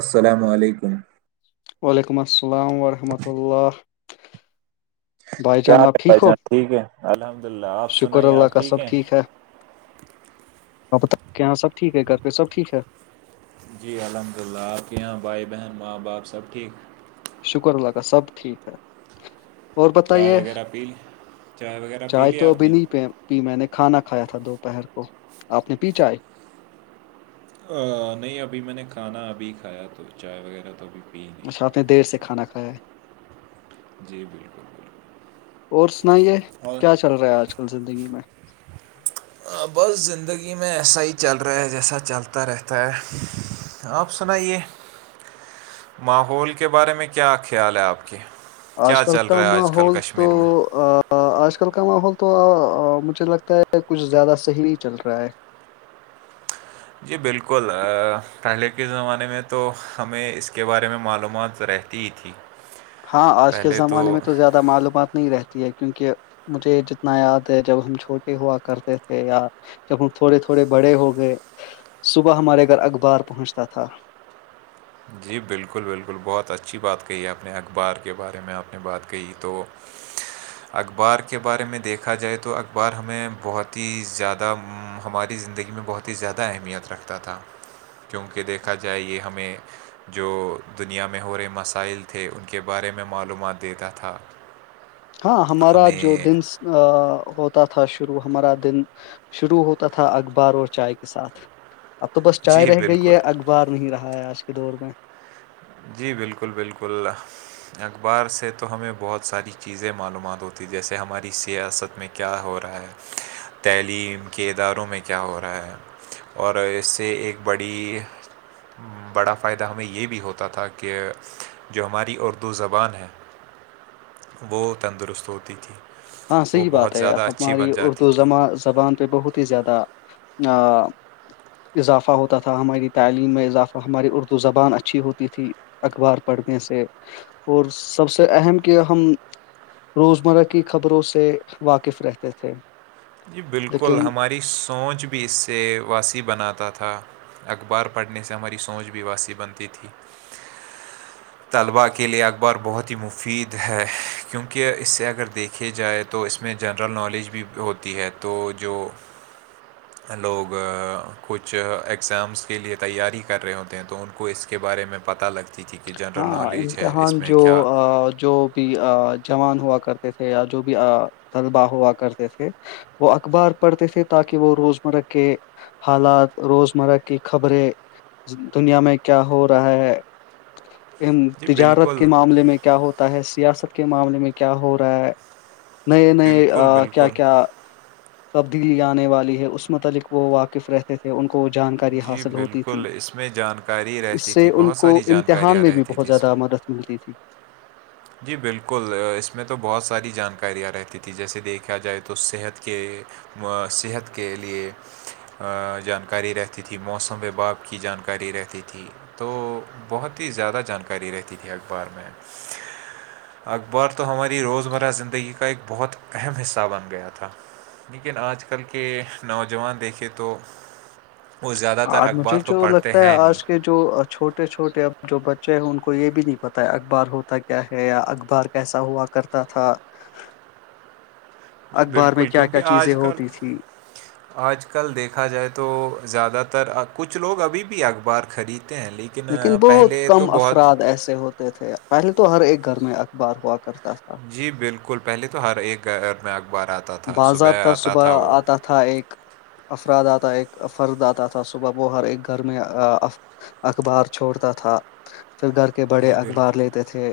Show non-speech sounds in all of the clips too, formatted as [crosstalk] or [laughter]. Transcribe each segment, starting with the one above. السلام علیکم وعلیکم السلام ورحمۃ اللہ بھائی [inaudible] کیا جان آپ ہے ٹھیک بھائی ہو جان ٹھیک ہے الحمد للہ آپ شکر سنائیے اللہ آپ کا ٹھیک سب ہیں ہ بت کہ یہاںب ٹھیک ہے گھر پہ سبٹیک ہے جی الحمد للہ آپ کے یہاں بھائی بہن ماں باپ سب ٹھیک شکر اللہاکا سب ٹھیک ہے اور چائے بتائیے وغیرہ پی لی چائے وغیرہ پی چائے لی تو آپ ابھی نے نہیں پہ پ میں نے کھانا کھایا تھا دوپہر کو آپ نے پیچھائے نہیں ابھی میں نے کھانا ابھی کھایا تو چائے وغیرہ تو ابھی پی اچھا نہیں آپ نے دیر سے کھانا کھایا ہے جی ب اور سنائیے اور کیا چل رہا ہے آج کل زندگی میں [inaudible] بس زندگی میں ایسا ہی چل رہا ہے جیسا چلتا رہتا ہے آپ سنائیے ماحول کے بارے میں کیا خیال ہے آپ کے کیا آج کل چل کا رہا ہے آج کل ماحول تو کشمیر میں آج کل کا ماحول تو مجھے لگتا ہے کچھ زیادہ صحیح نہیں چل رہا ہے جی بالکل پہلے کے زمانے میں تو ہمیں اس کے بارے میں معلومات رہتی ہی تھی [inaudible] ہاں آج کے زمانے میں تو زیادہ معلومات نہیں رہتی ہے کیونکہ مجھے جتنا یاد ہے جب ہم چھوٹے ہوا کرتے تھے یا جب ہم تھوڑے تھوڑے بڑے ہو گئے صبح ہمارے گھر اخبار پہنچتا تھا جی بالکل بالکل بہت اچھی بات کہی اپنے اخبار کے بارے میں آپ نے بات کہی تو [inaudible] اخبار کے بارے میں دیکھا جائے تو اخبار ہمیں بہت ہی زیادہ ہماری زندگی میں بہت ہی زیادہ اہمیت رکھتا تھا کیونکہ دیکھا جائے یہ ہمیں جو دنیا میں ہو رہے مسائل تھے ان کے بارے میں معلومات دیتا تھا [unintelligible] ہاں ہمارا جو ہمیں دن ہوتا تھا شروع ہمارا دن شروع ہوتا تھا اخبار اور چائے کے ساتھ اب تو بس چائے جی رہ گئی بالکل ہے اخبار نہیں رہا ہے آج کے دور میں جی بالکل بالکل اخبار سے تو ہمیں بہت ساری چیزیں معلومات ہوتی جیسے ہماری سیاست میں کیا ہو رہا ہے تعلیم کے اداروں میں کیا ہو رہا ہے اور اس سے ایک بڑی بڑا فائدہ ہمیں یہ بھی ہوتا ہوتا تھا کہ جو ہماری اردو زبان ہے وہ تندرست ہوتی تھی ہاں وہ صحیح بات بہت ہے زیادہ اچھی ہماری بن جاتی اردو تھی زبان پہ بہت ہی زیادہ اضافہ ہوتا تھا ہماری تعلیم میں اضافہ ہماری اردو زبان اچھی ہوتی تھی اخبار پڑھنے سے اور سب سے اہم کیا ہم روزمرہ کی خبروں سے واقف رہتے تھے جی بالکل لیکن ہماری سوچ بھی اس سے واسیع بناتا تھا اخبار پڑھنے سے ہماری سوچ بھی واسیع بنتی تھی طلبا کے لیے اخبار بہت ہی مفید ہے کیونکہ اس سے اگر دیکھے جائے تو تو اس میں جنرل نالج بھی ہوتی ہے تو جو لوگ کچھ اگزامس کے لیے تیاری کر رہے ہوتے ہیں تو ان کو اس کے بارے میں پتہ لگتا [unintelligible] ہاں امتحان جو جو بھی جوان ہوا کرتے تھے یا جو بھی طلبہ ہوا کرتے تھے وہ اخبار پڑھتے تھے تاکہ وہ روز مرہ کے حالات روزمرہ کی خبریں دنیا میں کیا ہو رہا ہے جی تجارت بالکل کے معاملے میں کیا ہوتا ہے سیاست کے معاملے میں کیا ہو رہا ہے نئے نئے بالکل کیا بالکل کیا تبدیلی آنے والی ہے اس متعلق وہ واقف رہتے تھے ان کو وہ جانکاری جی حاصل ہوتی تھی بالکل اس میں جانکاری اس رہتی سے تھی ان بہت کو ساری حان جانکاریاں میں بھی رہتی بہت تھی اس زیادہ میں مدد ملتی تھی جی بالکل اس میں تو بہت ساری جانکاریاں رہتی تھیں جیسے دیکھا جائے تو صحت کے صحت کے لیے جانکاری رہتی تھی موسم و باپ کی جانکاری رہتی تھی تو بہت ہی زیادہ جانکاری رہتی تھی اخبار میں اخبار تو ہماری روز مرہ زندگی کا ایک بہت اہم حصہ بن گیا تھا لیکن آج کل کے نوجوان دیکھے تو وہ زیادہ تر اور مجھے اخبار تو جو پڑھتے لگتا ہے ہیں نہیں آج کے جو چھوٹے چھوٹے اب جو بچے ہیں ان کو یہ بھی نہیں پتا ہے اخبار ہوتا کیا ہے یا اخبار کیسا ہوا کرتا تھا جی اخبار میں بالکل کیا کیونکہ کیا آج چیزیں کل ہوتی تھی آج کل دیکھا جائے تو زیادہ تر کچھ لوگ ابھی بھی اخبار خریدتے ہیں لیکن لیکن بہت پہلے تو کم بہت افراد ایسے ہوتے تھے پہلے تو ہر ایک گھر میں اخبار ہوا کرتا تھا جی بالکل پہلے تو ہر ایک گھر میں اخباراتتا باضابطہ صبح آتا تھا ایک افراد آتا ایک فرد آتا تھا صبح وہ ہر ایک گھر میں اخبار چھوڑتا تھا پھر گھر کے بڑے جی اخبار بالکل لیتے تھے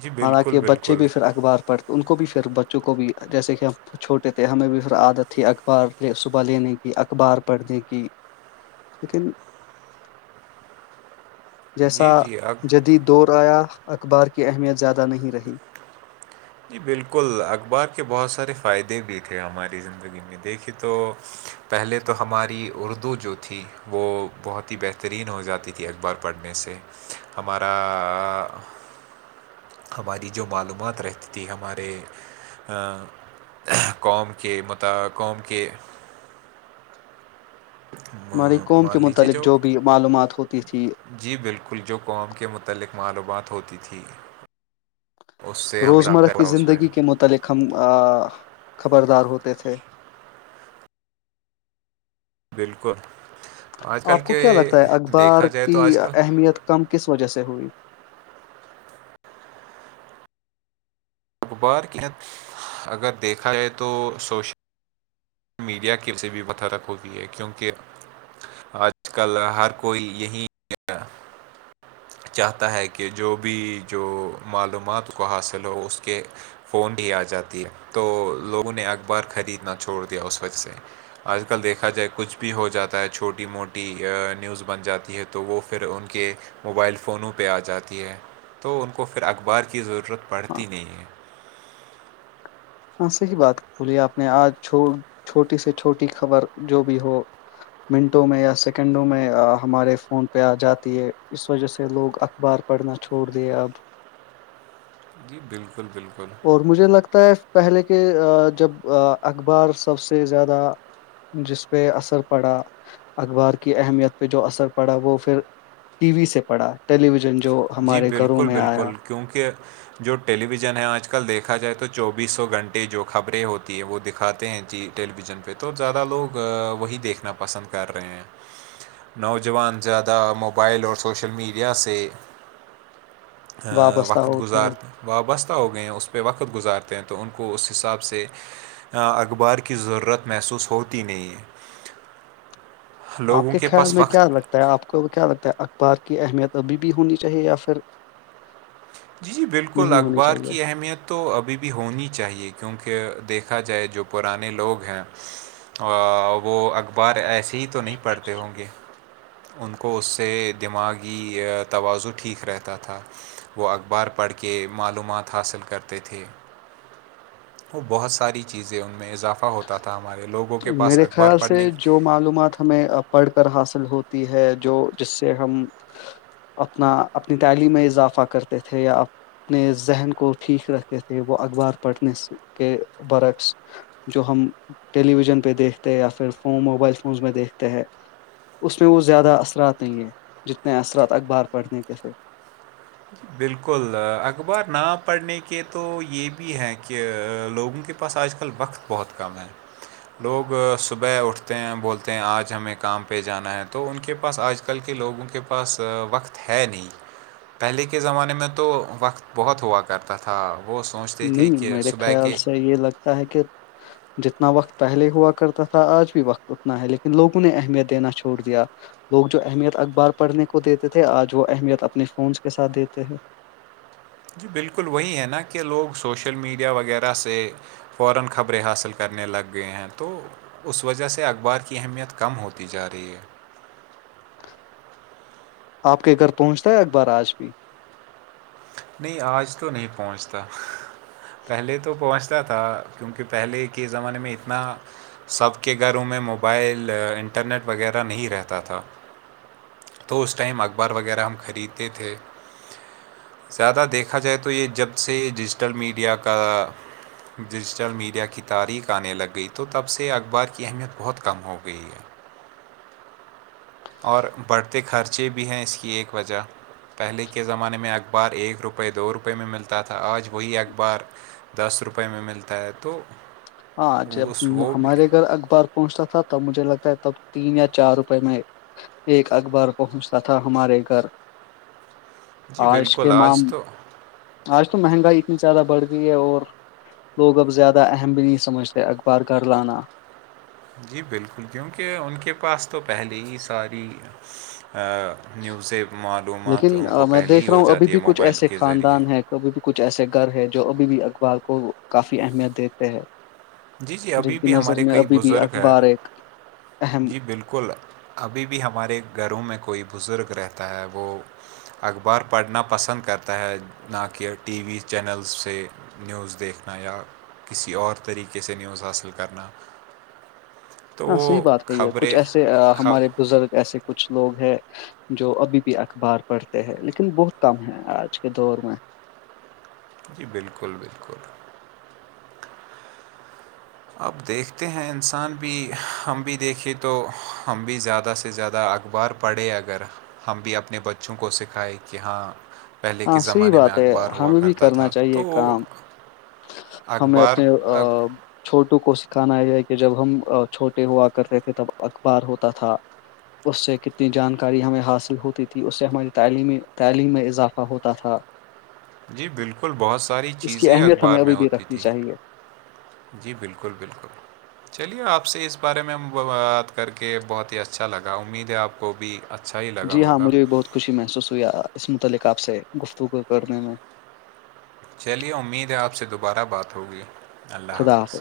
جی بالکل حالانکہ بچے بالکل بھی پھر اخبار پڑھ ان کو بھی پھر بچوں کو بھی جیسے کہ ہم وہ چھوٹے تھے ہمیں بھی پھر عادت تھی اخبار صبح لینے کی اخبار پڑھنے کی لیکن جیسا جی جی اخ جدید دور آیا اخبار کی اہمیت زیادہ نہیں رہی جی بالکل اخبار کے بہت سارے فائدے بھی تھے ہماری زندگی میں دیکھیے تو پہلے تو ہماری اردو جو تھی وہ بہت ہی بہترین ہو جاتی تھی اخبار پڑھنے سے ہمارا ہماری جو معلومات رہتی تھی ہمارے قوم کے م قوم کے ہماری قوم کے مان لیجیے متعلق جو بھی معلومات ہوتی تھی جی بالکل جو قوم کے متعلق معلومات ہوتی تھی اس سے ہمیں روزمرہ اضافہ کی ہوا اس میں زندگی کے متعلق ہم خبردار ہوتے تھے بالکل آج کل آپ کو کے کیا لگتا ہے دیکھا اخبار جائے کی تو آج کل اہمیت کم کس وجہ سے ہوئی اخبار ح اگر دیکھا جائے تو سوشل میڈیا کی سے بھی بترک ہوئی ہے کیونکہ آج کل ہر کوئی یہی کیا چاہتا ہے کہ جو بھی جو معلومات کو حاصل ہو اس کے فون بھی آ جاتی ہے تو لوگوں نے اخبار خریدنا چھوڑ دیا اس وجہ سے آج کل دیکھا جائے کچھ بھی ہو جاتا ہے چھوٹی موٹی نیوز بن جاتی ہے تو تو وہ پھر ان کے موبائل فونوں پہ آ جاتی ہے تو ان کو پھر اخبار کی ضرورت ہاں پڑتی نہیں ہے ہاں صحیح بات بولی آپ نے آج چھوٹی سے چھوٹی خبر جو بھی ہو منٹوں میں یا سیکنڈوں میں ہمارے فون پہ آ جاتی ہے اس وجہ سے لوگ اخبار پڑھنا چھوڑ د اپ جی بالکل بالکل اور مجھے لگتا ہے پہلے کے جب اخبار سب سے زیادہ جس پہ اثر پڑا اخبار کی اہمیت پہ جو اثر پڑا وہ پھر ٹی وی سے پڑھا ٹیلی ویژن جو جی ہمارے گھروں بالکل میں آیا بالکل کیونکہ جو ٹیلی ویژن ہے آج کل دیکھا جائے تو چوبیسوں گھنٹے جو خبریں ہوتی ہیں وہ دکھاتے ہیں چی ٹیلی ویژن پہ تو زیادہ لوگ وہی دیکھنا پسند کر رہے ہیں نوجوان زیادہ موبائل اور سوشل میڈیا سے وابستہ وقت ہوتے گزارتے وابستہ ہو گئے ہیں اس پہ وقت گزارتے ہیں تو ان کو اس حساب سے اخبار کی ضرورت محسوس ہوتی نہیں ہے آپ لوگوں کے خیال پاس میں کیا وقت لگتا ہے آپ کو کیا لگتا ہے اخبار کی اہمیت ابھی بھی ہونی چاہیے یا پھر جی جی بالکل نہیں ہونی اخبار چاہیے کی اہمیت تو ابھی بھی ہونی چاہیے کیونکہ دیکھا جائے جو پرانے لوگ ہیں ا وہ اخبار ایسے ہی تو نہیں پڑھتے ہوں گے ان کو اس سے دماغی توازن ٹھیک رہتا تھا وہ اخبار پڑھ کے معلومات حاصل کرتے تھے تو بہت ساری چیزیں ان میں اضافہ ہوتا تھا ہمارے لوگوں کے پاس میرے اخبار خیال سے پڑھنے جو معلومات ہمیں پڑھ کر حاصل ہوتی ہے جو جس سے ہم اپنا اپنی تعلیم میں اضافہ کرتے تھے یاپ اپنے ذہن کو ٹھیک رکھتے تھے وہ اخبار پڑھنے کے برعکس جو ہم ٹیلی ویژن پہ دیکھتے یا پھر فون موبائل فونز میں دیکھتے ہے اس میں وہ زیادہ اثرات نہیں ہیں جتنے اثرات اخبار پڑھنے کے تھے بالکل اخبار نہ پڑھنے کے تو یہ بھی ہیں کہ لوگوں کے کے پاس آج کل وقت بہت کم ہے لوگ صبح اٹھتے ہیں بولتے ہیں آج ہمیں کام پہ جانا ہے تو ان کے پاس آج کل کے لوگوں کے پاس وقت ہے نہیں پہلے کے کے زمانے میں تو وقت بہت ہوا کرتا تھا وہ سوچتے تھے کہ صبح کے تاک کہ جتنا وقت پہلے ہوا کرتا تھا آج بھی وقت اتنا ہے لیکن لوگوں نے اہمیت دینا چھوڑ دیا لوگ جو اہمیت اخبار پڑھنے کو دیتے تھے آج وہ اہمیت اپنے فونس کے ساتھ دیتے ہیں جی بالکل وہی ہے نا کہ لوگ سوشل میڈیا وغیرہ سے [inaudible] اس وجہ سے اخبار کی اہمیت کم ہوتی جا رہی ہے آپ کے گھر پہنچتا ہے اخبار آج بھی نہیں آج تو نہیں پہنچتا پہلے تو پہنچتا تھا کیونکہ پہلے کے زمانے میں اتنا سب کے گھروں میں موبائل انٹرنیٹ وغیرہ نہیں رہتا تھا تو اس ٹائم اخبار وغیرہ ہم خریدتے تھے زیادہ دیکھا جائے تو یہ جب سے ڈیجیٹل میڈیا کا ڈیجیٹل میڈیا کی تاریخ آنے لگ گئی تو تب سے اخبار کی اہمیت بہت کم ہو گئی ہے اور بڑھتے خرچے بھی ہیں اس کی ایک وجہ پہلے کے زمانے میں اخبار ایک روپئے دو روپئے میں ملتا تھا آج وہی اخبار دس روپئے میں ملتا ہے تو ہاں جب اس وہ بھی ہمارے گھر اخبار پہنچتا تھا تب مجھے لگتا ہے تب تین یا چار روپے میں ایک اخبار پہنچتا تھا ہمارے گھر جی بالکل کے آج معام تو آج تو مہنگائی اتنی زیادہ بڑھ گئی ہے اور لوگ اب زیادہ اہم بھیلی سمجتے اخبار گار لانا جی بالکل کیونکہ ان کے پاس تو پہلے ہی ساری نیوزیں لیکن معلومات ان آ، کو میں پہلے دیکھ ہی رہا ہو ہوں ابھی جاتی ہے بھی کچھ موبائل ایسے کے ذریعے خاندان ہیں کبھی بھی کچھ ایسے گھر ہے جو ابھی بھی اخبار کو کافی اہمیت دیتے ہے جی جی ابھی بھی ہمارے کئی بھی بزرگ ہیں اخبار ایک اہم جی بالکل ابھی بھی ہمارے گھروں میں کوئی بزرگ رہتا ہے وہ اخبار پڑھنا پسند کرتا ہے نہ کہ ٹی وی چینلس سے نیوز دیکھنا یا کسی اور طریقے سے نیوز حاصل کرنا تو ہاں صحیح وہ بات کہی ہے کچھ خبریں ایسے خب ہمارے بزرگ ایسے کچھ لوگ ہیں جو ابھی بھی اخبار پڑھتے ہیں لیکن بہت کم ہے آج کے دور میں جی بالکل بالکل اب دیکھتے ہیں انسان بھی ہم بھی دیکھے تو ہم بھی زیادہ سے زیادہ اخبار پڑھے اگر ہم بھی اپنے بچوں کو سکھائے کہ ہاں پہلے ہاں کے صحیح زمانے بات میں ہے اخبار ہوا ہمیں بھی کرتا کرنا تھا چاہیے تو کام ہمیں اخبار اپنے اخ- چھوٹوں کو سکھانا یہ ہے کہ جب ہم چھوٹے ہوا کرتے تھے تب اخبار ہوتا تھا اس سے کتنی جانکاری ہمیں حاصل ہوتی تھی اس سے ہماری تعلیمی تعلیم میں اضافہ ہوتا تھا جی بالکل بہت ساری اس کی چیزیں اہمیت ہمیں اخبار میں ابھی بھی ہوتی رکھنی تھیں چاہیے جی بالکل بالکل چلیے آپ سے اس بارے میں بات کر کے بہت ہی اچھا لگا امید ہے آپ کو بھی اچھا ہی لگا جی ہاں ہوگا مجھے بھی بہت خوشی محسوس ہوئی اس متعلق آپ سے گفتگو کرنے میں چلیے امید ہے آپ سے دوبارہ بات ہوگی اللہ حافظ